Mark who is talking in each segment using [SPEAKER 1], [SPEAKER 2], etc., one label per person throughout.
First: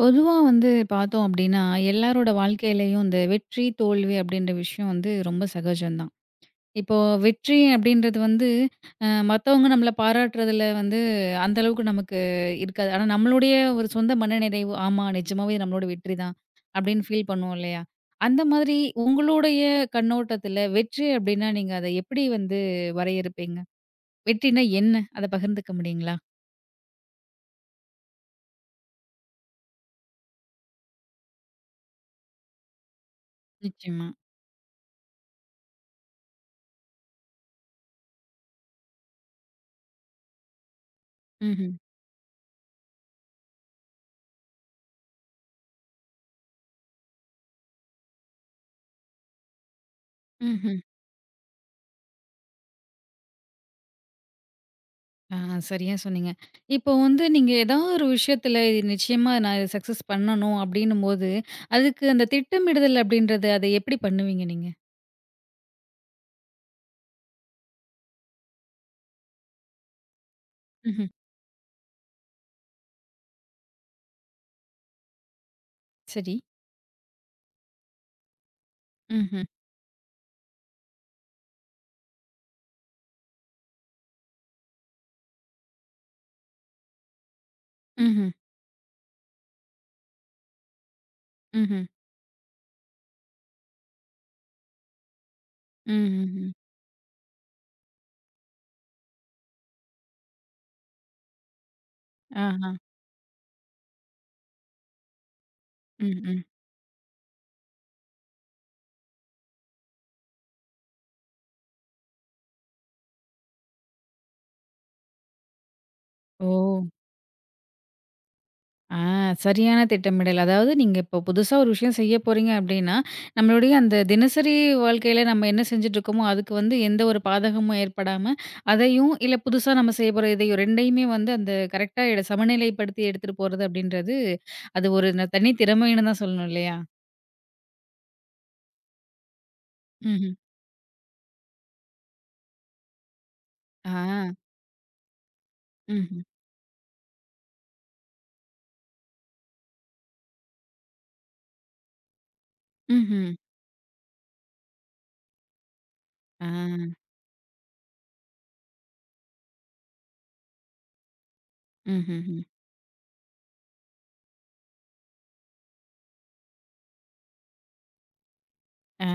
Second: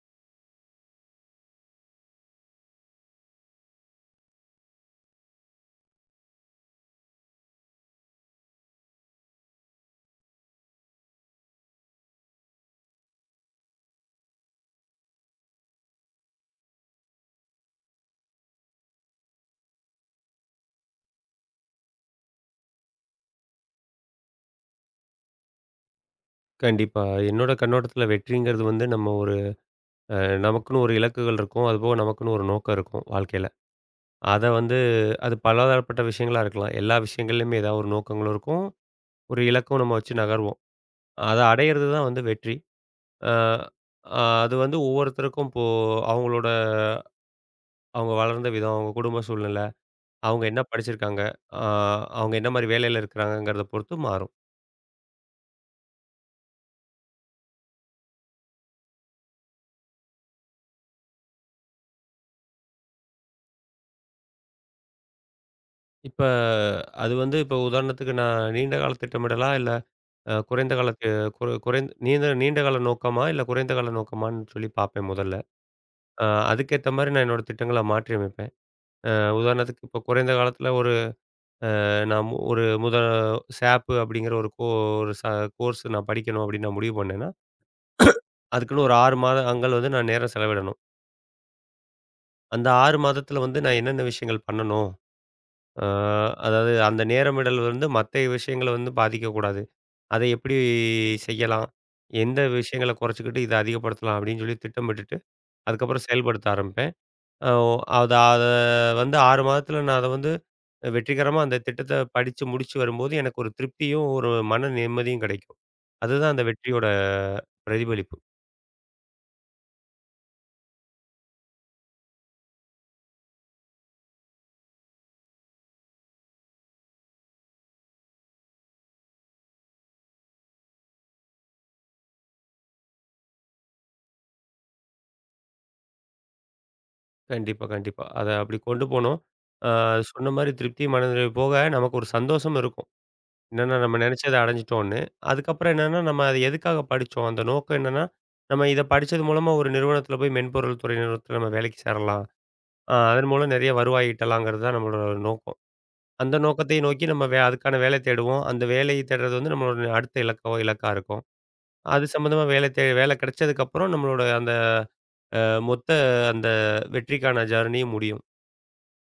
[SPEAKER 1] பொதுவா வந்து பார்த்தோம் அப்டின்னா, எல்லாரோட வாழ்க்கையிலயும் இந்த வெற்றி, தோல்வி அப்டின்ற விஷயம் வந்து ரொம்ப சகஜம் தான். இப்போ வெற்றி அப்டின்றது வந்து மத்தவங்க நம்மள பாராட்டுறதுல வந்து அந்த அளவுக்கு நமக்கு இருக்காது. ஆனா நம்மளுடைய ஒரு சொந்த மனநிறைவு, ஆமா நிஜமாவே நம்மளோட வெற்றி தான் அப்டின்னு ஃபீல் பண்ணுவோம் இல்லையா? அந்த மாதிரி உங்களுடைய கண்ணோட்டத்துல வெற்றி அப்டின்னா நீங்க அத எப்டி வந்து வரையறுப்பீங்க? வெற்றினா என்ன? அத பகிர்ந்துக்க முடியுங்களா?
[SPEAKER 2] கண்டிப்பா. என்னோட கண்ணோட்டத்துல வெற்றிங்கிறது வந்து நம்ம ஒரு அ நமக்குன்னு ஒரு இலக்குகள் இருக்கும். அதுபோக நமக்குன்னு ஒரு நோக்கம் இருக்கும் வாழ்க்கையில.
[SPEAKER 1] நிச்சயமா.
[SPEAKER 2] அத வந்து அது பலதரப்பட்ட விஷயங்களா இருக்கலாம். எல்லா விஷயங்கள்லயுமே ஏதாவது ஒரு நோக்கங்களும் இருக்கும். ஒரு இலக்கும் நம்ம வச்சு நகர்வோம். அத
[SPEAKER 1] ம்ஹ்ம்.
[SPEAKER 2] அடையிறது தான் வந்து வெற்றி. அ அ அது வந்து ஒவ்வொருத்தருக்கும் இப்போ அவங்களோட அவங்க வளர்ந்த விதம், அவங்க குடும்ப சூழ்நிலை, அவங்க என்ன
[SPEAKER 1] ம்ஹ்ம்.
[SPEAKER 2] படிச்சிருக்காங்க, அ அவங்க என்ன மாரி வேலையில இருக்கிறாங்கங்கிறத பொறுத்து மாறும்.
[SPEAKER 1] ஆ, சரியா சொன்னீங்க. இப்போ வந்து நீங்க ஏதாவது ஒரு விஷயத்துல இது நிச்சயமா நான் இத சக்சஸ் பண்ணணும் அப்படின்னும்போது, அதுக்கு அந்த திட்டமிடுதல் அப்படின்றது அத எப்படி பண்ணுவீங்க நீங்க?
[SPEAKER 2] இப்ப அது வந்து இப்போ உதாரணத்துக்கு நான் நீண்ட கால திட்டமிடலா? இல்ல அ குறைந்த காலத்து
[SPEAKER 1] ம்ஹ்ம்.
[SPEAKER 2] குறை குறைந் நீண்ட நீண்ட கால நோக்கமா, இல்ல குறைந்த கால நோக்கமான்னு சொல்லி பார்ப்பேன் முதல்ல. அ
[SPEAKER 1] சரி.
[SPEAKER 2] அதுக்கேத்த மாரி நான் என்னோட திட்டங்கள மாற்றி அமைப்பேன். அ
[SPEAKER 1] ம்ஹ்ம்.
[SPEAKER 2] உதாரணத்துக்கு இப்போ குறைந்த காலத்தில ஒரு நான் மு- ஒரு முத SAP அப்படிங்கிற ஒரு கோ ஒரு ச கோர்ஸ் நான் படிக்கணும் அப்படின்னு நான் முடிவு பண்ணேன்னா,
[SPEAKER 1] ம்ஹ்ம்.
[SPEAKER 2] அதுக்குன்னு ஒரு 6 மாதங்கள் வந்து நான் நேரம் செலவிடணும்.
[SPEAKER 1] ம்ஹ்ம்.
[SPEAKER 2] அந்த 6 மாதத்தில வந்து நான் என்னென்ன விஷயங்கள் பண்ணணும்? அ
[SPEAKER 1] ம்ஹ்ம். ம்ஹ்ம்.
[SPEAKER 2] அதாவது அந்த நேரமிடல் வந்து மத்த விஷயங்கள வந்து பாதிக்கக்கூடாது. அதை எப்படி செய்யலாம்? எந்த
[SPEAKER 1] ஆஹா.
[SPEAKER 2] விஷயங்கள குறைச்சுக்கிட்டு இத அதிகப்படுத்தலாம் அப்படின்னு சொல்லி திட்டமிட்டுட்டு அதுக்கப்புறம்
[SPEAKER 1] ம், ம்.
[SPEAKER 2] செயல்படுத்த ஆரம்பிப்பேன். அ ஒ அத அத வந்து 6 மாதத்தில நான் அத வந்து வெற்றிகரமா அந்த திட்டத்த படிச்சு முடிச்சு வரும்போது, எனக்கு ஒரு திருப்தியும், ஒரு மன நிம்மதியும் கிடைக்கும். அதுதான் அந்த
[SPEAKER 1] ஓ!
[SPEAKER 2] வெற்றியோட பிரதிபலிப்பு.
[SPEAKER 1] ஆ சரியான திட்டமிடல். அதாவது நீங்க இப்போ புதுசா ஒரு விஷயம் செய்ய போறீங்க அப்டின்னா, நம்மளுடைய அந்த தினசரி வாழ்க்கையில நம்ம என்ன செஞ்சுட்ருக்கோமோ, அதுக்கு வந்து எந்த ஒரு பாதகமும் ஏற்படாம, அதையும் இல்ல புதுசா நம்ம செய்ய போற இதையும் 2யுமே வந்து அந்த கரெக்ட்டா எட சமநிலைப்படுத்தி எடுத்துட்டு போறது அப்டின்றது, அது ஒரு தனி திறமைன்னு தான் சொல்லணும் இல்லையா?
[SPEAKER 2] கண்டிப்பா, கண்டிப்பா. அத அப்படி கொண்டு போணும். அ சொன்ன
[SPEAKER 1] ம்ஹ்ம்.
[SPEAKER 2] மாரி திருப்தி, மனநிறைவு போக நமக்கு ஒரு சந்தோஷமும் இருக்கும். என்னன்னா
[SPEAKER 1] ஆ.
[SPEAKER 2] நம்ம நெனைச்சத அடைஞ்சுட்டோம்ன்னு. அதுக்கப்புறம் என்னன்னா,
[SPEAKER 1] ம்ஹ்ம்.
[SPEAKER 2] நம்ம அத எதுக்காக படிச்சோம்? அந்த நோக்கம் என்னன்னா, நம்ம இத படிச்சது மூலமா ஒரு நிறுவனத்தில போய் மென்பொருள் துறை நிறுவனத்தில நம்ம வேலைக்கு சேரலாம். அதன்
[SPEAKER 1] ம்ஹ்ம்.
[SPEAKER 2] மூலம் நெறைய வருவாய் ஈட்டலாங்கிறது தான் நம்மளோட நோக்கம். அந்த
[SPEAKER 1] ஆ.
[SPEAKER 2] நோக்கத்தை நோக்கி நம்ம வே அதுக்கான வேலை தேடுவோம். அந்த வேலையை தேடுறது வந்து நம்மளோட அடுத்த இலக்கா இருக்கும். அது
[SPEAKER 1] ம்ஹ்ம்.
[SPEAKER 2] சம்மந்தமா வேலை கிடைச்சதுக்கப்புறம் நம்மளோட அந்த அ மொத்த அந்த வெற்றிக்கான ஜர்னியும் முடியும்.
[SPEAKER 1] ஆ.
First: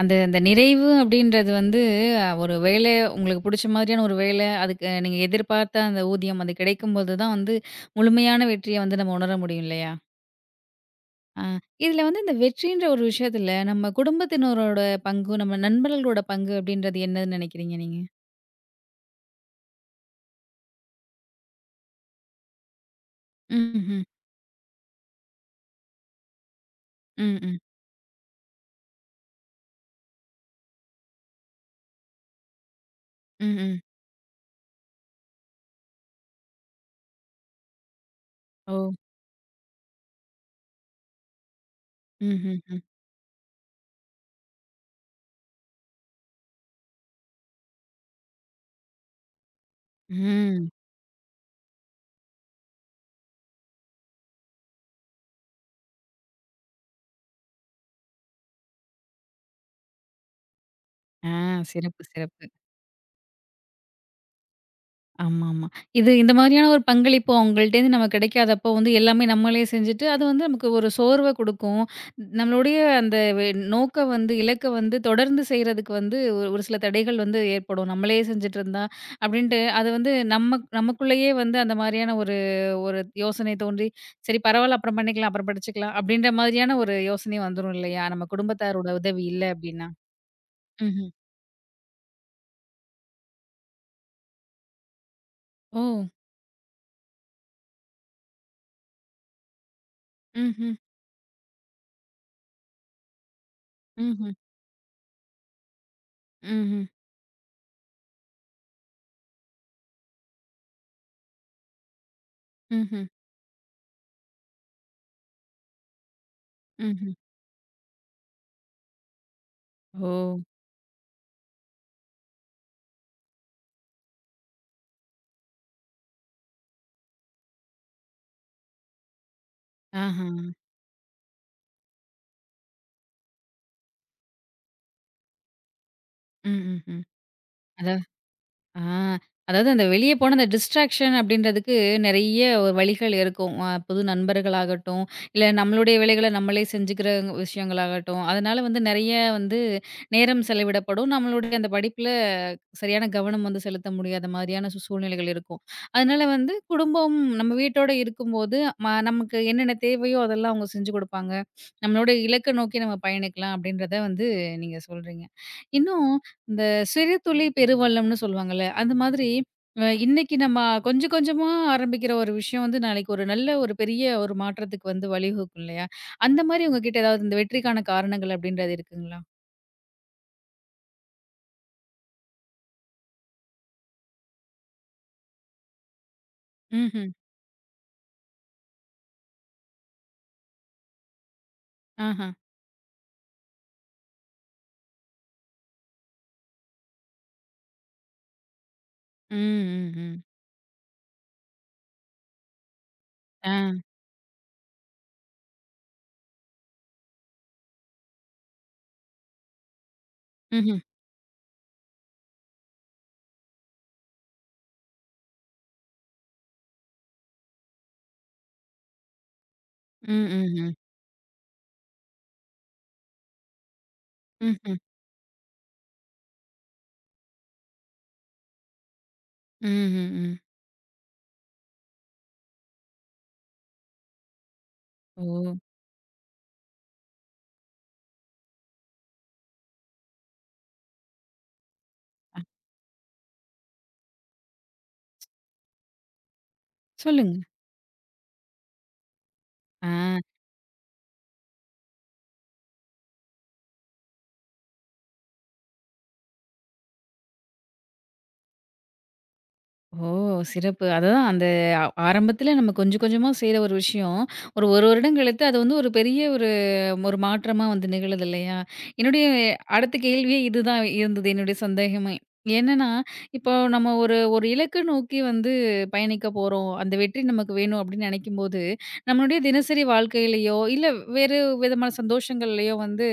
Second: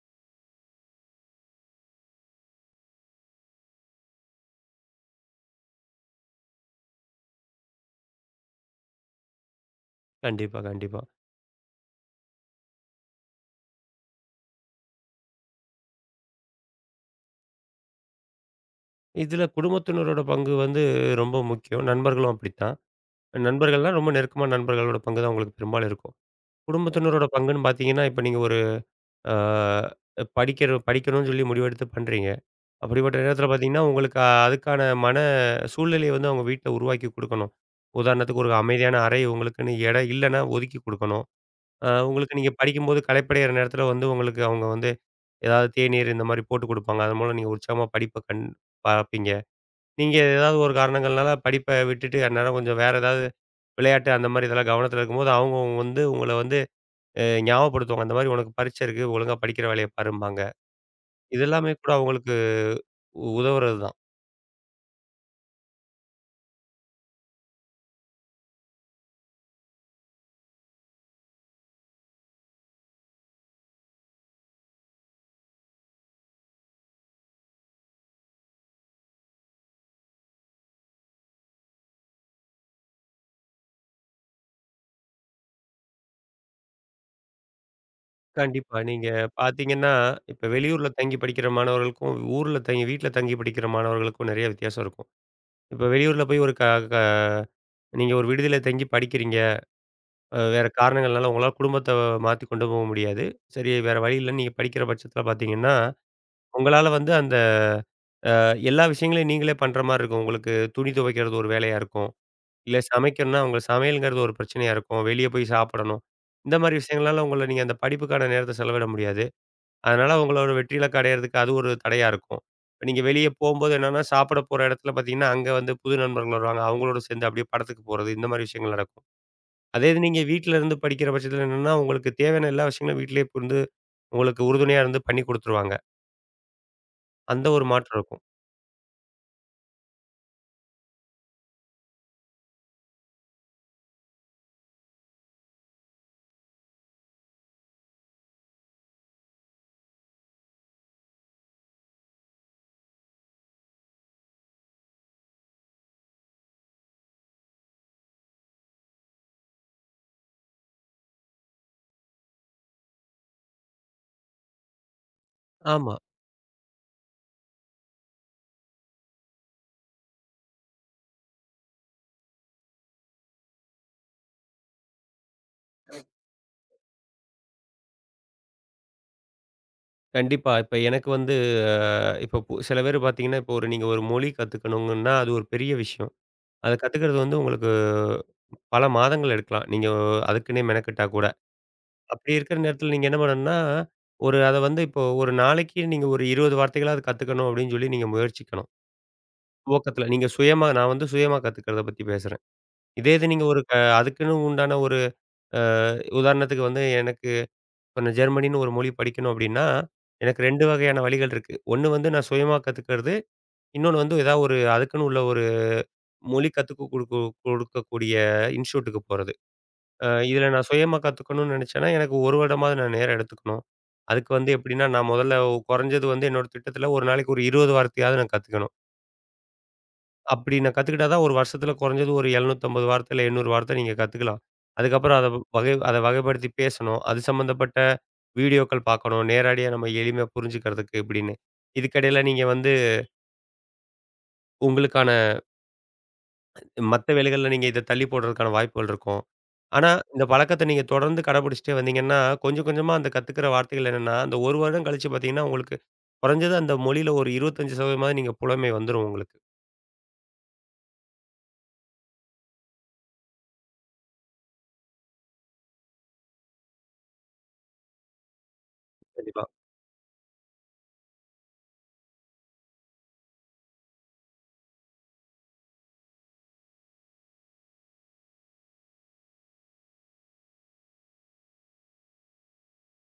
[SPEAKER 1] அந்த அந்த நிறைவு அப்படின்றது வந்து ஒரு வேலை உங்களுக்கு புடிச்ச மாதிரியான ஒரு வேலை, அதுக்கு நீங்க எதிர்பார்த்த அந்த ஊதியம் அது கிடைக்கும்போது தான் வந்து முழுமையான வெற்றிய வந்து நம்ம உணர முடியும் இல்லையா?
[SPEAKER 2] கண்டிப்பா, கண்டிப்பா.
[SPEAKER 1] ஆ இதுல வந்து இந்த வெற்றின்ற ஒரு விஷயத்துல நம்ம குடும்பத்தினரோட பங்கு, நம்ம நண்பர்களோட பங்கு அப்படின்றது என்னன்னு நினைக்கிறீங்க நீங்க?
[SPEAKER 2] இதில குடும்பத்தினரோட பங்கு வந்து ரொம்ப முக்கியம். நண்பர்களும் அப்படித்தான். நண்பர்கள்னா
[SPEAKER 1] ம்ஹ்ம்.
[SPEAKER 2] ரொம்ப நெருக்கமான நண்பர்களோட பங்கு தான் உங்களுக்கு பெரும்பாலும் இருக்கும். குடும்பத்தினரோட
[SPEAKER 1] ம், ம்.
[SPEAKER 2] பங்குன்னு பார்த்தீங்கன்னா, இப்ப நீங்க ஒரு ஆ படிக்கணும்னு சொல்லி முடிவெடுத்து பண்றீங்க. அப்படிப்பட்ட நேரத்தில
[SPEAKER 1] ம், ம்.
[SPEAKER 2] பார்த்தீங்கன்னா, உங்களுக்கு அதுக்கான மன சூழ்நிலைய வந்து அவங்க வீட்ல உருவாக்கி குடுக்கணும். உதாரணத்துக்கு ஒரு
[SPEAKER 1] ஓ!
[SPEAKER 2] அமைதியான அறை உங்களுக்குன்னு இடம் இல்லன்னா ஒதுக்கி குடுக்கணும்.
[SPEAKER 1] ம்,
[SPEAKER 2] உங்களுக்கு நீங்க
[SPEAKER 1] ம், ம்.
[SPEAKER 2] படிக்கும்போது களைப்படையிற நேரத்தில வந்து உங்களுக்கு அவங்க வந்து ஏதாவது தேநீர் இந்த மாரி போட்டு குடுப்பாங்க. அதன் மூலம் நீங்க உற்சாகமா படிப்ப கண் பார்ப்பீங்க. நீங்க ஏதாவது
[SPEAKER 1] ம்.
[SPEAKER 2] ஒரு காரணங்கள்னால படிப்ப விட்டுட்டு அந்நேரம் கொஞ்சம் வேற ஏதாவது விளையாட்டு அந்த மாரி இதெல்லாம் கவனத்தில இருக்கும்போது, அவங்க வந்து உங்கள வந்து ஞாபகப்படுத்துவாங்க. அந்த மாரி உனக்கு பரீட்சை இருக்கு. ஒழுங்கா படிக்கிற வேலைய பாரும்பாங்க.
[SPEAKER 1] ஆ
[SPEAKER 2] இது எல்லாமே கூட
[SPEAKER 1] சிறப்பு,
[SPEAKER 2] அவங்களுக்கு
[SPEAKER 1] சிறப்பு.
[SPEAKER 2] உதவுறது தான்.
[SPEAKER 1] ஆமாமா. இது இந்த மாதிரியான ஒரு பங்களிப்பு அவங்கள்ட்டேருந்து நமக்கு கிடைக்காதப்போ வந்து எல்லாமே நம்மளே செஞ்சுட்டு, அது வந்து நமக்கு ஒரு சோர்வ குடுக்கும். நம்மளுடைய அந்த நோக்க வந்து இலக்க வந்து தொடர்ந்து செய்றதுக்கு வந்து ஒரு ஒரு சில தடைகள் வந்து ஏற்படும். நம்மளே செஞ்சுட்டுருந்தா அப்டின்ட்டு அது வந்து நம்ம நமக்குள்ளேயே வந்து அந்த மாரியான ஒரு ஒரு யோசனை தோன்றி, சரி பரவால்ல அப்புறம் பண்ணிக்கலாம், அப்புறம் படிச்சுக்கலாம் அப்டின்ற மாதிரியான ஒரு யோசனை வந்துரும் இல்லையா? நம்ம
[SPEAKER 2] கண்டிப்பா.
[SPEAKER 1] குடும்பத்தாரோட
[SPEAKER 2] நீங்க
[SPEAKER 1] உதவி இல்ல அப்டின்னா.
[SPEAKER 2] பார்த்தீங்கன்னா, இப்ப வெளியூர்ல
[SPEAKER 1] ம்ஹ்ம்.
[SPEAKER 2] தங்கி படிக்கிற மாணவர்களுக்கும், ஊர்ல தங்கி வீட்ல தங்கி படிக்கிற மாணவர்களுக்கும் நெறைய வித்தியாசம் இருக்கும்.
[SPEAKER 1] ஓ!
[SPEAKER 2] இப்ப வெளியூர்ல போய் ஒரு க க நீங்க ஒரு விடுதியில தங்கி படிக்கிறீங்க. வேற
[SPEAKER 1] ம்ஹ்ம்.
[SPEAKER 2] காரணங்கள்னால உங்களால குடும்பத்த மாத்தி கொண்டு போக முடியாது. சரி வேற வழி
[SPEAKER 1] ம்ஹ்ம்.
[SPEAKER 2] இல்லன்னு நீங்க படிக்கிற பட்சத்தில பார்த்தீங்கன்னா,
[SPEAKER 1] ம்ஹ்ம்.
[SPEAKER 2] உங்களால வந்து அந்த எல்லா விஷயங்களையும் நீங்களே பண்ற மாரி இருக்கும். உங்களுக்கு துணி துவைக்கிறது ஒரு வேலையா இருக்கும். இல்ல
[SPEAKER 1] ம்ஹ்ம்.
[SPEAKER 2] சமைக்கணும்னா, உங்க சமையல்ங்கிறது ஒரு பிரச்சனையா இருக்கும். வெளிய போய் சாப்பிடணும். இந்த மாரி
[SPEAKER 1] ம்ஹ்ம்.
[SPEAKER 2] விஷயங்களால உங்கள நீங்க அந்த படிப்புக்கான நேரத்த செலவிட முடியாது. அதனால
[SPEAKER 1] ஓ!
[SPEAKER 2] அவங்களோட வெற்றியிலக்கு அடையறதுக்கு அது ஒரு தடையா இருக்கும். இப்ப நீங்க வெளிய போம்போது என்னன்னா, சாப்பிட போற இடத்துல பார்த்தீங்கன்னா, அங்க வந்து புது நண்பர்கள் வருவாங்க. அவங்களோட சேர்ந்து அப்படியே படத்துக்கு போறது, இந்த மாரி விஷயங்கள் நடக்கும். அதே இது நீங்க
[SPEAKER 1] ஆஹா.
[SPEAKER 2] வீட்ல இருந்து படிக்கிற பட்சத்துல என்னன்னா, உங்களுக்கு தேவையான எல்லா விஷயங்களும் வீட்லயே புரிந்து, உங்களுக்கு உறுதுணையா இருந்து பண்ணி குடுத்துருவாங்க.
[SPEAKER 1] ம், ம்ஹ்ம்.
[SPEAKER 2] அந்த ஒரு
[SPEAKER 1] அதா
[SPEAKER 2] மாற்றம் இருக்கும்.
[SPEAKER 1] ஆ அதாவது அந்த வெளிய போன அந்த டிஸ்ட்ராக்ஷன் அப்படின்றதுக்கு நெறைய ஒரு வழிகள் இருக்கும். புது நண்பர்களாகட்டும், இல்ல நம்மளுடைய வேலைகள நம்மளே செஞ்சுக்கிற விஷயங்களாகட்டும், அதனால வந்து நெறைய வந்து நேரம் செலவிடப்படும். நம்மளுடைய அந்த படிப்புல சரியான கவனம் வந்து செலுத்த முடியாத மாதிரியான சூழ்நிலைகள் இருக்கும். அதனால வந்து குடும்பம் நம்ம வீட்டோட இருக்கும்போது, நமக்கு என்னென்ன தேவையோ அதெல்லாம் அவங்க செஞ்சு குடுப்பாங்க. நம்மளோட இலக்க நோக்கி நம்ம பயணிக்கலாம் அப்படின்றத வந்து நீங்க சொல்றீங்க.
[SPEAKER 2] ஆமா.
[SPEAKER 1] இன்னும் இந்த சிறு துளி பெருவெள்ளம்னு சொல்லுவாங்கல்ல. அந்த மாதிரி இன்னைக்கு நம்ம கொஞ்சம் கொஞ்சமா ஆரம்பிக்கிற ஒரு விஷயம் வந்து நாளைக்கு ஒரு நல்ல ஒரு பெரிய ஒரு மாற்றத்துக்கு வந்து வழிவகுக்கும் இல்லையா? அந்த மாரி உங்ககிட்ட ஏதாவது இந்த வெற்றிக்கான காரணங்கள் அப்படின்றது இருக்குங்களா?
[SPEAKER 2] கண்டிப்பா. இப்ப எனக்கு வந்து அ இப்ப பு சில பேர் பார்த்தீங்கன்னா, இப்போ ஒரு நீங்க ஒரு மொழி கத்துக்கணுங்கன்னா, அது ஒரு பெரிய விஷயம். அத
[SPEAKER 1] ம்ஹ்ம்.
[SPEAKER 2] கத்துக்கிறது வந்து உங்களுக்கு பல மாதங்கள் எடுக்கலாம். நீங்க அதுக்குன்னே மெனக்கெட்டா கூட.
[SPEAKER 1] ஆஹா.
[SPEAKER 2] அப்படி இருக்கிற நேரத்தில நீங்க என்ன பண்ணணும்னா, ஒரு அத வந்து இப்போ ஒரு நாளைக்கு நீங்க ஒரு 20 வார்த்தைகளாவது கத்துக்கணும் அப்படின்னு சொல்லி நீங்க முயற்சிக்கணும்.
[SPEAKER 1] ம், ம்,
[SPEAKER 2] துவக்கத்தில
[SPEAKER 1] ம்.
[SPEAKER 2] நீங்க சுயமா நான் வந்து சுயமா கத்துக்கிறத பத்தி பேசுறேன். இதே இது நீங்க
[SPEAKER 1] ஆ.
[SPEAKER 2] ஒரு க அதுக்குன்னு உண்டான ஒரு அ உதாரணத்துக்கு வந்து எனக்கு இப்ப நான் ஜெர்மனின்னு ஒரு மொழி படிக்கணும் அப்படின்னா, எனக்கு 2
[SPEAKER 1] ம்ஹ்ம்.
[SPEAKER 2] வகையான வழிகள் இருக்கு. ஒண்ணு வந்து நான் சுயமா கத்துக்கிறது. இன்னொன்னு வந்து ஏதாவது ஒரு அதுக்குன்னு உள்ள ஒரு மொழி கத்துக்க குடுக்க கொடுக்கக்கூடிய இன்ஸ்டிடியூட்டுக்கு போறது.
[SPEAKER 1] ம்,
[SPEAKER 2] இதில நான்
[SPEAKER 1] ம்ஹ்ம்.
[SPEAKER 2] சுயமா கத்துக்கணும்னு நினைச்சேன்னா, எனக்கு 1 வருடமாவது நான் நேரம் எடுத்துக்கணும். அதுக்கு வந்து
[SPEAKER 1] ம்ஹ்ம். ம்ஹ்ம்.
[SPEAKER 2] எப்படின்னா, நான் முதல்ல குறைஞ்சது வந்து என்னோட திட்டத்தில ஒரு நாளைக்கு ஒரு 20 வார்த்தையாவது நான் கத்துக்கணும்.
[SPEAKER 1] ம். ம், ம்.
[SPEAKER 2] அப்படி நான் கத்துக்கிட்டா தான், ஒரு வருஷத்தில குறைஞ்சது ஒரு 750 வார்த்தை இல்ல 800 வார்த்தை நீங்க கத்துக்கலாம். அதுக்கப்புறம்
[SPEAKER 1] ஓ!
[SPEAKER 2] அத வகைப்படுத்தி பேசணும். அது சம்மந்தப்பட்ட வீடியோக்கள் பார்க்கணும். நேரடியா நம்ம எளிமையா புரிஞ்சுக்கிறதுக்கு இப்படின்னு. இதுக்கிடையில நீங்க வந்து உங்களுக்கான மத்த
[SPEAKER 1] சொல்லுங்க.
[SPEAKER 2] வேலைகள்ல நீங்க இத தள்ளி போடுறதுக்கான வாய்ப்புகள் இருக்கும்.
[SPEAKER 1] ஆ.
[SPEAKER 2] ஆனா, இந்த பழக்கத்த நீங்க தொடர்ந்து கடைபிடிச்சுட்டே வந்தீங்கன்னா, கொஞ்சம் கொஞ்சமா அந்த கத்துக்கிற வார்த்தைகள் என்னன்னா, அந்த 1 வருடம் கழிச்சு பார்த்தீங்கன்னா, உங்களுக்கு குறைஞ்சது அந்த மொழியில ஒரு 25% நீங்க புலமை வந்துரும் உங்களுக்கு.
[SPEAKER 1] ஓ! சிறப்பு. அதுதான் அந்த ஆரம்பத்தில நம்ம கொஞ்சம் கொஞ்சமா செய்ற ஒரு விஷயம், ஒரு 1 வருடம் கழித்து அது வந்து ஒரு பெரிய ஒரு ஒரு மாற்றமா வந்து நிகழுது இல்லையா? என்னுடைய
[SPEAKER 2] கண்டிப்பா.
[SPEAKER 1] அடுத்த கேள்வியே இதுதான் இருந்தது என்னுடைய சந்தேகமே. என்னன்னா, இப்போ நம்ம ஒரு ஒரு இலக்க நோக்கி வந்து பயணிக்க போறோம். அந்த வெற்றி நமக்கு வேணும் அப்படின்னு நெனைக்கும்போது, நம்மளுடைய தினசரி வாழ்க்கையிலயோ, இல்ல வேறு விதமான சந்தோஷங்கள்லயோ வந்து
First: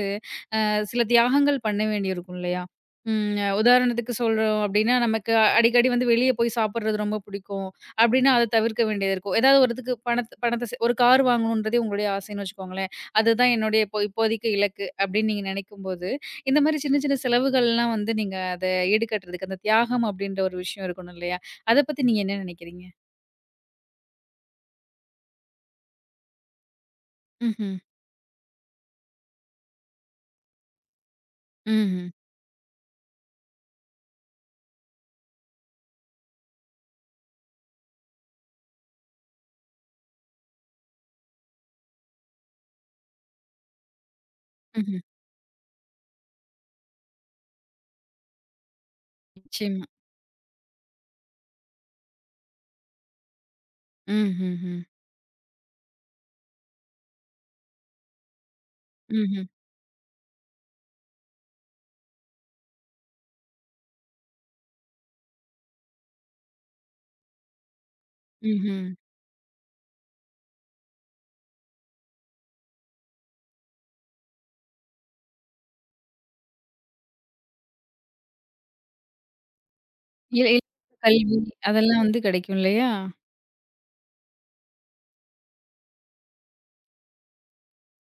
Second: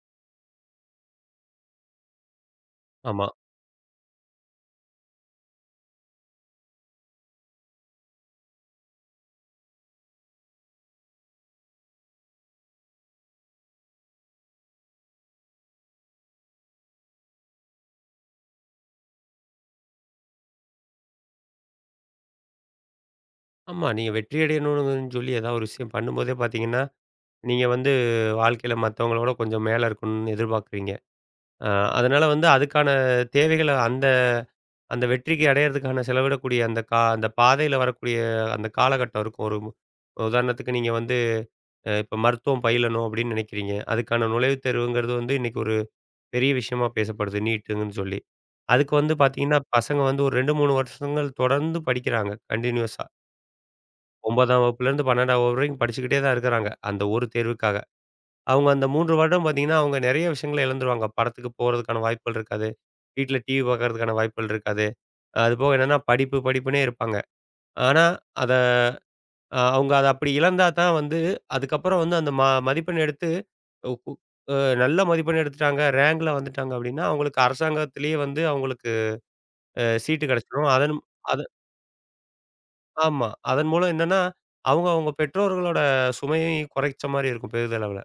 [SPEAKER 1] சில தியாகங்கள் பண்ண வேண்டியிருக்கும் இல்லையா?
[SPEAKER 2] ஆமா.
[SPEAKER 1] உதாரணத்துக்கு சொல்றோம் அப்டின்னா, நமக்கு அடிக்கடி வந்து வெளிய போய் சாப்பிடுறது ரொம்ப பிடிக்கும். அப்டின்னா, அத தவிர்க்க வேண்டியது இருக்கும். ஏதாவது ஒரு இதுக்கு பணத் பணத்த சே ஒரு கார் வாங்கணுன்றதே உங்களுடைய ஆசைன்னு வச்சுக்கோங்களேன். அதுதான் என்னுடைய இப்போ இப்போதைக்கு இலக்கு அப்டின்னு நீங்க நினைக்கும்போது, இந்த மாரி சின்ன சின்ன செலவுகள்லாம் வந்து நீங்க அத ஈடுகட்டுறதுக்கு அந்த தியாகம் அப்டின்ற ஒரு விஷயம் இருக்கணும் இல்லையா? அத பத்தி நீங்க என்ன நினைக்கிறீங்க?
[SPEAKER 2] ஆமா. நீங்க வெற்றி அடையணும்னு சொல்லி ஏதாவது ஒரு விஷயம் பண்ணும்போதே பார்த்தீங்கன்னா, நீங்க
[SPEAKER 1] ம்ஹ்ம்.
[SPEAKER 2] வந்து வாழ்க்கையில மத்தவங்களோட கொஞ்சம் மேல இருக்கணும்னு எதிர்பார்க்குறீங்க. அ
[SPEAKER 1] ம்ஹ்ம்.
[SPEAKER 2] அதனால வந்து அதுக்கான தேவைகள அந்த அந்த வெற்றிக்கு அடையறதுக்கான செலவிடக்கூடிய அந்த பாதையில வரக்கூடிய அந்த காலகட்டம் இருக்கும். உதாரணத்துக்கு நீங்க வந்து இப்ப மருத்துவம் பயிலணும் அப்படின்னு நினைக்கிறீங்க. அதுக்கான நுழைவுத்
[SPEAKER 1] ம்ஹ்ம்.
[SPEAKER 2] தேர்வுங்கிறது வந்து இன்னைக்கு ஒரு பெரிய விஷயமா பேசப்படுது நீட்டுங்கன்னு சொல்லி. அதுக்கு வந்து பார்த்தீங்கன்னா,
[SPEAKER 1] நிச்சயமா.
[SPEAKER 2] பசங்க வந்து ஒரு 2, 3 வருஷங்கள் தொடர்ந்து படிக்கிறாங்க கன்டினியூஸா. 9ஆம்
[SPEAKER 1] ம்ஹ்ஹ்ம்.
[SPEAKER 2] வகுப்புலேருந்து 12ஆம் வகுப்பு வரைக்கும் படிச்சுக்கிட்டே தான் இருக்கிறாங்க. அந்த ஒரு தேர்வுக்காக. அவங்க அந்த 3 வருடம்
[SPEAKER 1] ம்ஹ்ம்.
[SPEAKER 2] பார்த்தீங்கன்னா, அவங்க நிறைய விஷயங்கள இழந்துருவாங்க. படத்துக்கு போறதுக்கான வாய்ப்புகள் இருக்காது. வீட்ல டிவி பார்க்கறதுக்கான வாய்ப்புகள் இருக்காது. அது போக என்னன்னா படிப்பு படிப்புன்னே இருப்பாங்க. ஆனா, அத
[SPEAKER 1] ம்ஹ்ம்.
[SPEAKER 2] அ அவங்க அத அப்படி இழந்தா தான் வந்து அதுக்கப்புறம் வந்து அந்த மதிப்பெண் எடுத்து உப்பு அ நல்ல மதிப்பெண் எடுத்துட்டாங்க, ரேங்க்ல வந்துட்டாங்க அப்டின்னா, அவங்களுக்கு அரசாங்கத்திலேயே வந்து அவங்களுக்கு சீட்டு
[SPEAKER 1] இல் இல்
[SPEAKER 2] கிடைச்சிரும். அதன்
[SPEAKER 1] கல்வி
[SPEAKER 2] அது
[SPEAKER 1] அதெல்லாம் வந்து கிடைக்கும் இல்லையா?
[SPEAKER 2] ஆமா. அதன் மூலம் என்னன்னா, அவங்க அவங்க பெற்றோர்களோட சுமையையும் குறைச்ச மாரி இருக்கும் பெரிதளவுல.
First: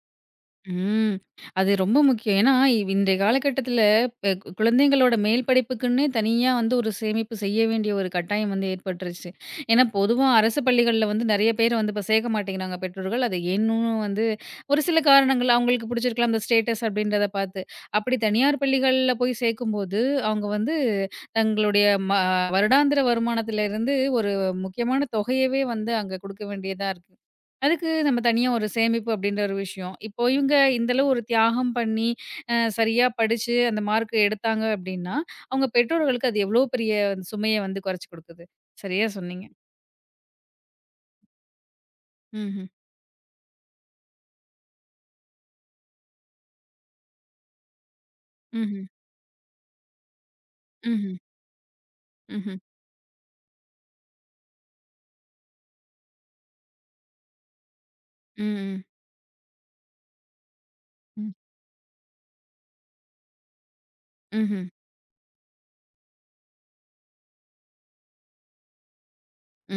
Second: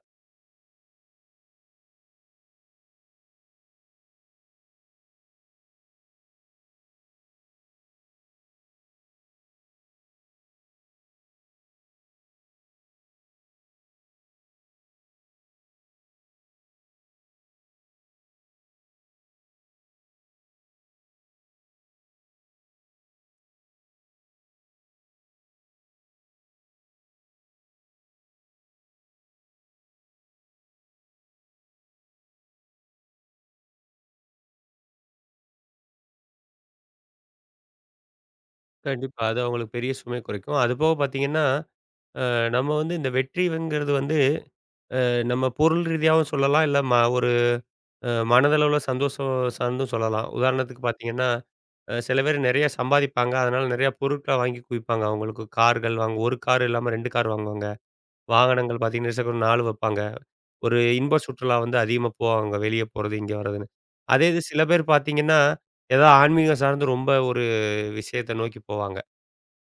[SPEAKER 1] ம். அது ரொம்ப முக்கியம். ஏன்னா, இவ் இன்றைய காலகட்டத்தில பெ கு குழந்தைங்களோட மேல் படிப்புக்குன்னே தனியா வந்து ஒரு சேமிப்பு செய்ய வேண்டிய ஒரு கட்டாயம் வந்து ஏற்பட்டுருச்சு. ஏன்னா, பொதுவா அரசு பள்ளிகள்ல வந்து நெறைய பேர் வந்து இப்ப சேர்க்க மாட்டேங்கிறாங்க பெற்றோர்கள். அது ஏன்னும் வந்து ஒரு சில காரணங்கள் அவங்களுக்கு பிடிச்சிருக்கலாம் அந்த ஸ்டேட்டஸ் அப்படின்றத பார்த்து. அப்படி தனியார் பள்ளிகள்ல போய் சேர்க்கும்போது, அவங்க வந்து தங்களுடைய வருடாந்திர வருமானத்திலிருந்து ஒரு முக்கியமான தொகையவே வந்து அங்க குடுக்க வேண்டியதா இருக்கு. அதுக்கு நம்ம தனியா ஒரு சேமிப்பு அப்படின்ற ஒரு விஷயம். இப்போ இவங்க இந்த அளவு ஒரு தியாகம் பண்ணி, சரியா படிச்சு அந்த மார்க் எடுத்தாங்க அப்படின்னா, அவங்க பெற்றோர்களுக்கு அது எவ்வளோ பெரிய சுமைய வந்து குறைச்சு குடுக்குது. சரியா
[SPEAKER 2] கண்டிப்பா. அது
[SPEAKER 1] சொன்னீங்க.
[SPEAKER 2] அவங்களுக்கு பெரிய சுமைய குறைக்கும். அதுபோக பார்த்தீங்கன்னா,
[SPEAKER 1] ம்ஹ்ம்.
[SPEAKER 2] நம்ம வந்து இந்த வெற்றிங்கிறது வந்து நம்ம பொருள் ரீதியாவும் சொல்லலாம், இல்ல ஒரு மனதளவுல
[SPEAKER 1] ம்ஹ்ம்.
[SPEAKER 2] சந்தோஷம் சார்ந்தும் சொல்லலாம். உதாரணத்துக்கு
[SPEAKER 1] ம்ஹ்ம்.
[SPEAKER 2] பார்த்தீங்கன்னா, சில பேர்
[SPEAKER 1] ம்ஹ்ம்.
[SPEAKER 2] நெறைய சம்பாதிப்பாங்க. அதனால நெறைய பொருட்கள வாங்கி குவிப்பாங்க. அவங்களுக்கு கார்கள் வாங்கு 1 கார் இல்லாம 2 கார் வாங்குவாங்க.
[SPEAKER 1] ம்.
[SPEAKER 2] வாகனங்கள்
[SPEAKER 1] ம்.
[SPEAKER 2] பார்த்தீங்கன்னா, இருசக்கர 4 வைப்பாங்க. ஒரு இன்ப
[SPEAKER 1] ம்.
[SPEAKER 2] சுற்றுலா வந்து அதிகமா போவாங்க. வெளிய போறது, இங்க வர்றதுன்னு. அதே இது சில
[SPEAKER 1] ம்ஹ்ம்.
[SPEAKER 2] பேர் பார்த்தீங்கன்னா, ஏதோ ஆன்மீகம் சார்ந்து ரொம்ப ஒரு விஷயத்த நோக்கி போவாங்க.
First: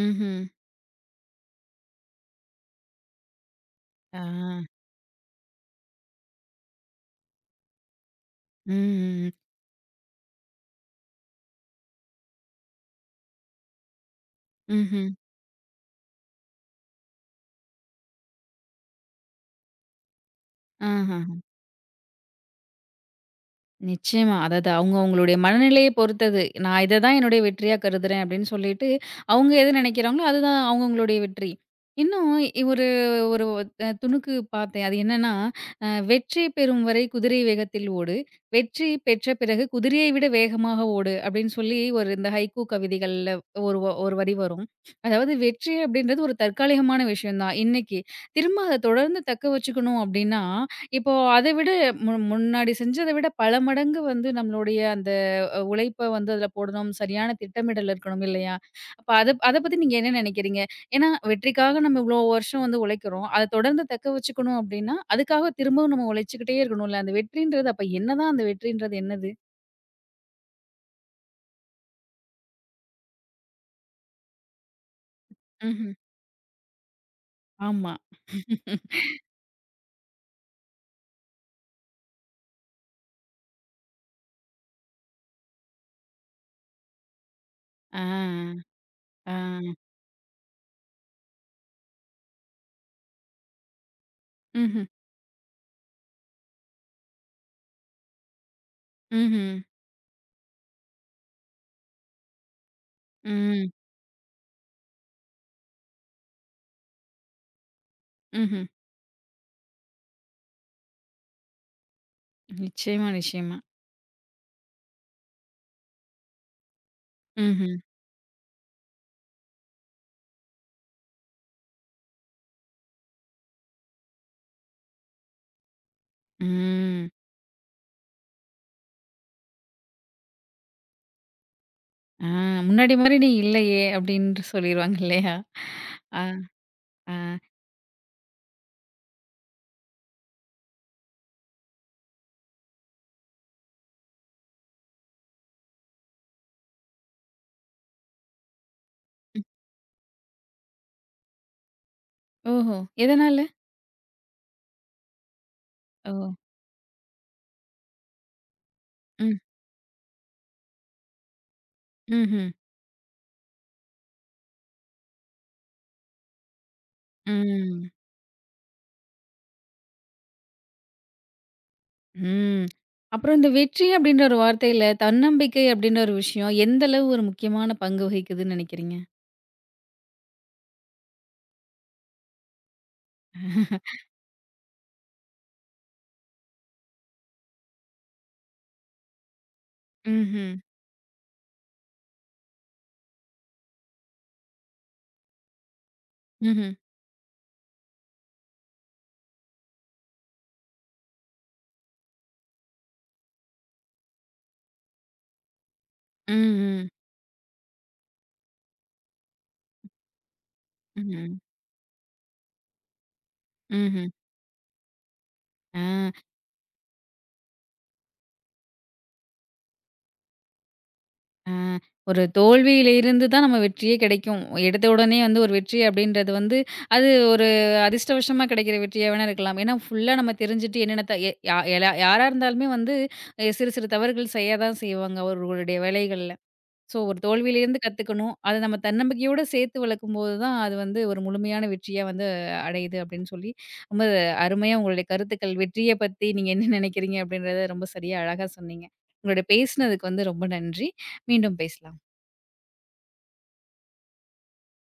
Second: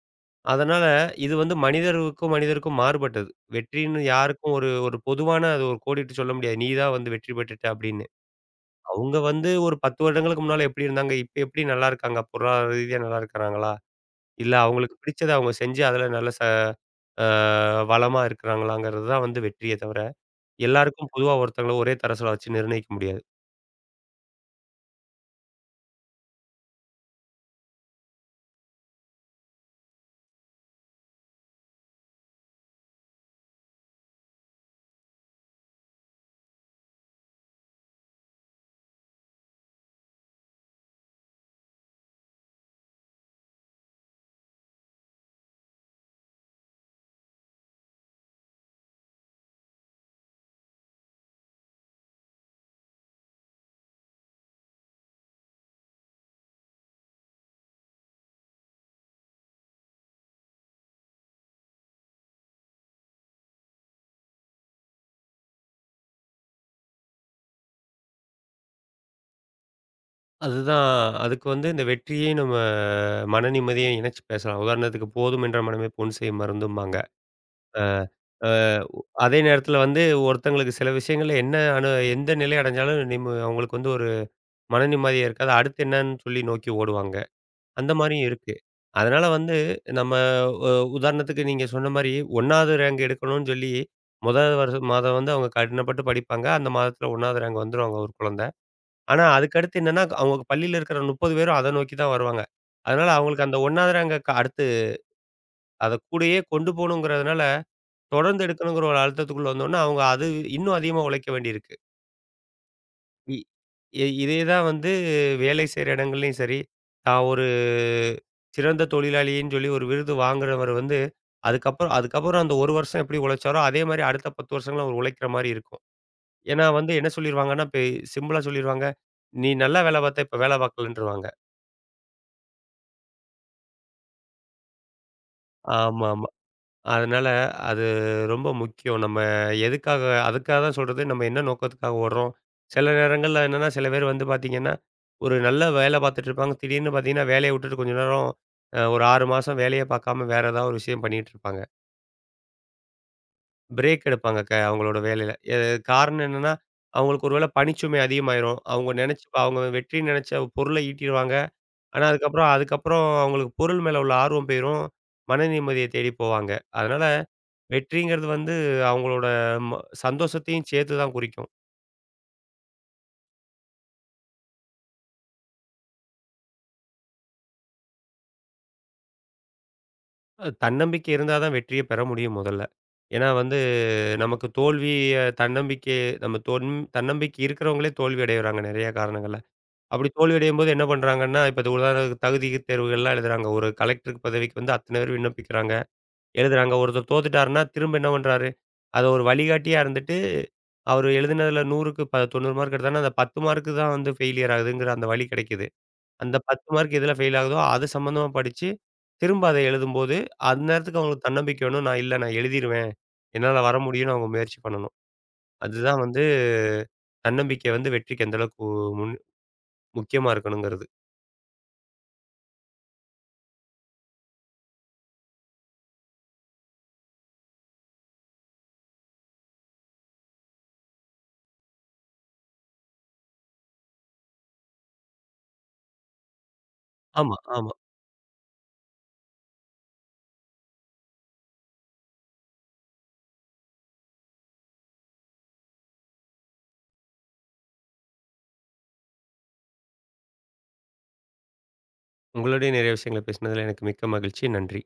[SPEAKER 1] ம்ஹ்ம்.
[SPEAKER 2] அதனால இது வந்து மனிதருக்கும், மனிதருக்கும் மாறுபட்டது. வெற்றின்னு
[SPEAKER 1] ஆ.
[SPEAKER 2] யாருக்கும் ஒரு ஒரு பொதுவான அது ஒரு கோடிட்டு சொல்ல முடியாது. "நீ தான் வந்து வெற்றி பெற்றுட்ட" அப்படின்னு. அவங்க
[SPEAKER 1] ம்.
[SPEAKER 2] வந்து ஒரு 10 வருடங்களுக்கு முன்னால எப்படி இருந்தாங்க? இப்ப எப்படி நல்லா இருக்காங்க? பொருளாதார ரீதியா நல்லா இருக்கிறாங்களா? இல்ல அவங்களுக்கு
[SPEAKER 1] ம்ஹ்ம்.
[SPEAKER 2] பிடிச்சத அவங்க செஞ்சு, அதுல நல்ல ச அ வளமா இருக்கிறாங்களாங்கிறது தான் வந்து வெற்றியே தவிர எல்லாருக்கும்
[SPEAKER 1] ஆஹ.
[SPEAKER 2] பொதுவா ஒருத்தங்கள ஒரே தரத்தில வச்சு நிர்ணயிக்க முடியாது.
[SPEAKER 1] நிச்சயமா. அதாவது அவங்க அவங்களுடைய மனநிலைய பொறுத்தது. நான் இத தான் என்னுடைய வெற்றியா கருதுறேன் அப்படின்னு சொல்லிட்டு, அவங்க எது நினைக்கிறாங்களோ அதுதான் அவங்க அவங்களுடைய வெற்றி. இன்னும் ஒரு ஒரு துணுக்கு பார்த்தேன். அது என்னன்னா, "வெற்றி பெறும் வரை குதிரை வேகத்தில் ஓடு. வெற்றி பெற்ற பிறகு குதிரையை விட வேகமாக ஓடு" அப்படின்னு சொல்லி ஒரு இந்த ஹைக்கூ கவிதைகள்ல ஒரு ஒரு வரி வரும். அதாவது வெற்றி அப்படின்றது ஒரு தற்காலிகமான விஷயம் தான். இன்னைக்கு. திரும்ப அத தொடர்ந்து தக்க வச்சுக்கணும் அப்படின்னா இப்போ அதை விட முன்னாடி செஞ்சத விட பல மடங்கு வந்து நம்மளுடைய அந்த உழைப்ப வந்து அதில போடணும். சரியான திட்டமிடல் இருக்கணும் இல்லையா? அப்ப அத அத பத்தி நீங்க என்ன நினைக்கிறீங்க? ஏன்னா வெற்றிக்காக நம்ம இவ்வளோ வருஷம் வந்து உழைக்கிறோம். அத தொடர்ந்து தக்க வச்சுக்கணும் அப்டின்னா, அதுக்காக திரும்பவும் நம்ம உழைச்சுக்கிட்டே இருக்கணும்ல. அந்த வெற்றின்றது அப்ப என்னதான் அந்த வெற்றின்றது என்னது?
[SPEAKER 2] அதுதான் அதுக்கு வந்து இந்த வெற்றியையும் நம்ம மன நிம்மதியையும் இணைச்சு பேசலாம். உதாரணத்துக்கு "போதும் என்ற மனமே
[SPEAKER 1] ம்ஹ்ம்.
[SPEAKER 2] பொன் செய்யும் மருந்தும்பாங்க." அ
[SPEAKER 1] ஆமா.
[SPEAKER 2] அ அதே நேரத்தில வந்து ஒருத்தங்களுக்கு சில விஷயங்கள்ல என்ன அனு எந்த நிலை அடைஞ்சாலும் அவங்களுக்கு வந்து ஒரு மன நிம்மதியே இருக்காது. அடுத்து என்னன்னு சொல்லி நோக்கி ஓடுவாங்க. அந்த
[SPEAKER 1] ஆ,
[SPEAKER 2] மாரியும் இருக்கு. அதனால
[SPEAKER 1] ஆ.
[SPEAKER 2] வந்து நம்ம உ உதாரணத்துக்கு நீங்க சொன்ன மாரி 1வது ரேங்க் எடுக்கணும்னு சொல்லி முதல் வருஷ
[SPEAKER 1] ம்ஹ்ம்,
[SPEAKER 2] மாதம் வந்து அவங்க கடினப்பட்டு படிப்பாங்க. அந்த மாதத்தில 1வது ரேங்க் வந்துரும் அவங்க ஒரு குழந்தை. ஆனா,
[SPEAKER 1] ம்ஹ்ம்.
[SPEAKER 2] அதுக்கு அடுத்து என்னன்னா, அவங்க பள்ளியில இருக்கிற 30 பேரும் அத நோக்கி தான் வருவாங்க. அதனால அவங்களுக்கு அந்த
[SPEAKER 1] ம்,
[SPEAKER 2] 1வது ரேங்க் அடுத்து அத கூடயே கொண்டு போணுங்கிறதுனால, தொடர்ந்து
[SPEAKER 1] ம்ஹ்ம்.
[SPEAKER 2] எடுக்கணுங்கிற ஒரு அழுத்தத்துக்குள்ள வந்தோனே, அவங்க அது இன்னும் அதிகமா உழைக்க வேண்டியிருக்கு.
[SPEAKER 1] நிச்சயமா,
[SPEAKER 2] இ
[SPEAKER 1] நிச்சயமா.
[SPEAKER 2] இ இதே தான் வந்து வேலை செய்ற இடங்கள்லயும் சரி, நான் ஒரு
[SPEAKER 1] ம்ஹ்ம்.
[SPEAKER 2] சிறந்த தொழிலாளின்னு சொல்லி ஒரு விருது வாங்குறவர் வந்து, அதுக்கப்புறம் அதுக்கப்புறம் அந்த 1 வருஷம் எப்படி உழைச்சாரோ, அதே மாரி அடுத்த 10 வருஷங்களும் அவர் உழைக்கிற மாரி இருக்கும். ஏன்னா வந்து
[SPEAKER 1] ம்.
[SPEAKER 2] என்ன சொல்லிருவாங்கன்னா, இப்ப சிம்பிளா சொல்லிருவாங்க, "நீ நல்லா வேல பார்த்த, இப்ப வேல பார்க்கலன்ருவாங்க."
[SPEAKER 1] ஆ முன்னாடி மாரி நீ இல்லையே! அப்டின்ட்டு சொல்லிருவாங்க இல்லையா? ஆ,
[SPEAKER 2] ஆமாமா.
[SPEAKER 1] ஆ.
[SPEAKER 2] அதனால அது ரொம்ப முக்கியம். நம்ம எதுக்காக அதுக்காக தான் சொல்றது, நம்ம என்ன நோக்கத்துக்காக ஓடுறோம். சில நேரங்கள்ல என்னன்னா, சில பேர் வந்து பார்த்தீங்கன்னா, ஒரு நல்ல வேலை பார்த்துட்டு இருப்பாங்க. திடீர்னு பார்த்தீங்கன்னா, வேலைய விட்டுட்டு கொஞ்ச நேரம் ஒரு 6
[SPEAKER 1] ம்.
[SPEAKER 2] மாசம் வேலையே பார்க்காம வேற ஏதாவது ஒரு விஷயம் பண்ணிட்டு இருப்பாங்க.
[SPEAKER 1] ஓஹோ! எதனால?
[SPEAKER 2] பிரேக் எடுப்பாங்க அவங்களோட வேலையில.
[SPEAKER 1] ஓ!
[SPEAKER 2] காரணம் என்னன்னா, அவங்களுக்கு ஒரு வேளை பணிச்சுமை அதிகமாயிரும். அவங்க நெனச்சு
[SPEAKER 1] ம்.
[SPEAKER 2] அவங்க வெற்றி நெனச்ச பொருள ஈட்டிருவாங்க. ஆனா அதுக்கப்புறம்
[SPEAKER 1] ம்ஹ்ம்.
[SPEAKER 2] அதுக்கப்புறம் அவங்களுக்கு பொருள் மேல உள்ள ஆர்வம் போயிரும். மன நிம்மதிய தேடி போவாங்க. அதனால
[SPEAKER 1] ம்.
[SPEAKER 2] வெற்றிங்கிறது வந்து அவங்களோட ம சந்தோஷத்தையும் சேர்த்து தான் குறிக்கும்.
[SPEAKER 1] ம். அப்புறம் இந்த வெற்றி அப்டின்ற ஒரு வார்த்தையில தன்னம்பிக்கை அப்டின்ற ஒரு விஷயம் எந்த அளவு ஒரு முக்கியமான பங்கு வகிக்குதுன்னு நெனைக்கிறீங்க?
[SPEAKER 2] தன்னம்பிக்கை இருந்தா தான் வெற்றிய பெற முடியும் முதல்ல. ஏன்னா வந்து நமக்கு தோல்விய தன்னம்பிக்கை நம்ம தொன் தன்னம்பிக்கை இருக்கிறவங்களே தோல்வி அடையிறாங்க நெறைய காரணங்கள்ல. அப்படி தோல்வி
[SPEAKER 1] ம்ஹ்ம்.
[SPEAKER 2] அடையும்போது என்ன பண்றாங்கன்னா, இப்ப இது உதாரணத்துக்கு தகுதி தேர்வுகள்லாம் எழுதுறாங்க. ஒரு கலெக்டருக்கு பதவிக்கு வந்து அத்தனை பேர் விண்ணப்பிக்கிறாங்க,
[SPEAKER 1] ம்ஹ்ம்.
[SPEAKER 2] எழுதுறாங்க. ஒருத்தர் தோத்துட்டாருன்னா, திரும்ப என்ன பண்றாரு? அத ஒரு வழிகாட்டியா இருந்துட்டு, அவரு எழுதினதுல 100க்கு 90 மார்க் எடுத்தாருன்னா, அந்த 10 மார்க்கு தான் வந்து ஃபெயிலியர் ஆகுதுங்கிற அந்த வழி கிடைக்குது.
[SPEAKER 1] ம்,
[SPEAKER 2] அந்த 10
[SPEAKER 1] ம்.
[SPEAKER 2] மார்க் எதுல ஃபெயில் ஆகுதோ, அது சம்மந்தமா படிச்சு, திரும்ப அத எழுதும்போது, அந்நேரத்துக்கு அவங்களுக்கு
[SPEAKER 1] ம்ஹ்ம்.
[SPEAKER 2] தன்னம்பிக்கை வேணும். நான் எழுதிருவேன். என்னால வர
[SPEAKER 1] ம்ஹ்ம்.
[SPEAKER 2] முடியும்னு அவங்க முயற்சி பண்ணணும்.
[SPEAKER 1] ஆ.
[SPEAKER 2] அதுதான் வந்து தன்னம்பிக்கை வந்து வெற்றிக்கு எந்த அளவுக்கு முன் முக்கியமா இருக்கணுங்கிறது.
[SPEAKER 1] ஆ, ஒரு தோல்வியிலிருந்து தான் நம்ம வெற்றியே கிடைக்கும். எடுத்த உடனே வந்து ஒரு வெற்றி அப்படின்றது வந்து, அது ஒரு அதிர்ஷ்டவசமா கிடைக்கிற வெற்றியா வேணா இருக்கலாம். ஏன்னா, ஃபுல்லா நம்ம தெரிஞ்சுட்டு என்னென்ன த எ யா எலா யாரா இருந்தாலுமே வந்து, சிறு சிறு தவறுகள் செய்ய தான் செய்வாங்க அவர்களுடைய வேலைகள்ல. ஸோ, ஒரு
[SPEAKER 2] ஆமா, ஆமா.
[SPEAKER 1] தோல்வியிலேருந்து கத்துக்கணும். அத நம்ம தன்னம்பிக்கையோட சேர்த்து வளர்க்கும்போது தான், அது வந்து ஒரு முழுமையான வெற்றியா வந்து அடையுது அப்டின்னு சொல்லி, ரொம்ப அருமையா உங்களுடைய கருத்துக்கள், வெற்றிய பத்தி நீங்க என்ன நினைக்கிறீங்க? அப்டின்றத ரொம்ப சரியா, அழகா சொன்னீங்க. உங்களோட பேசினதுக்கு வந்து ரொம்ப நன்றி. மீண்டும் பேசலாம்.
[SPEAKER 2] உங்களோடயும் நிறைய விஷயங்கள பேசினதுல எனக்கு மிக்க மகிழ்ச்சி. நன்றி.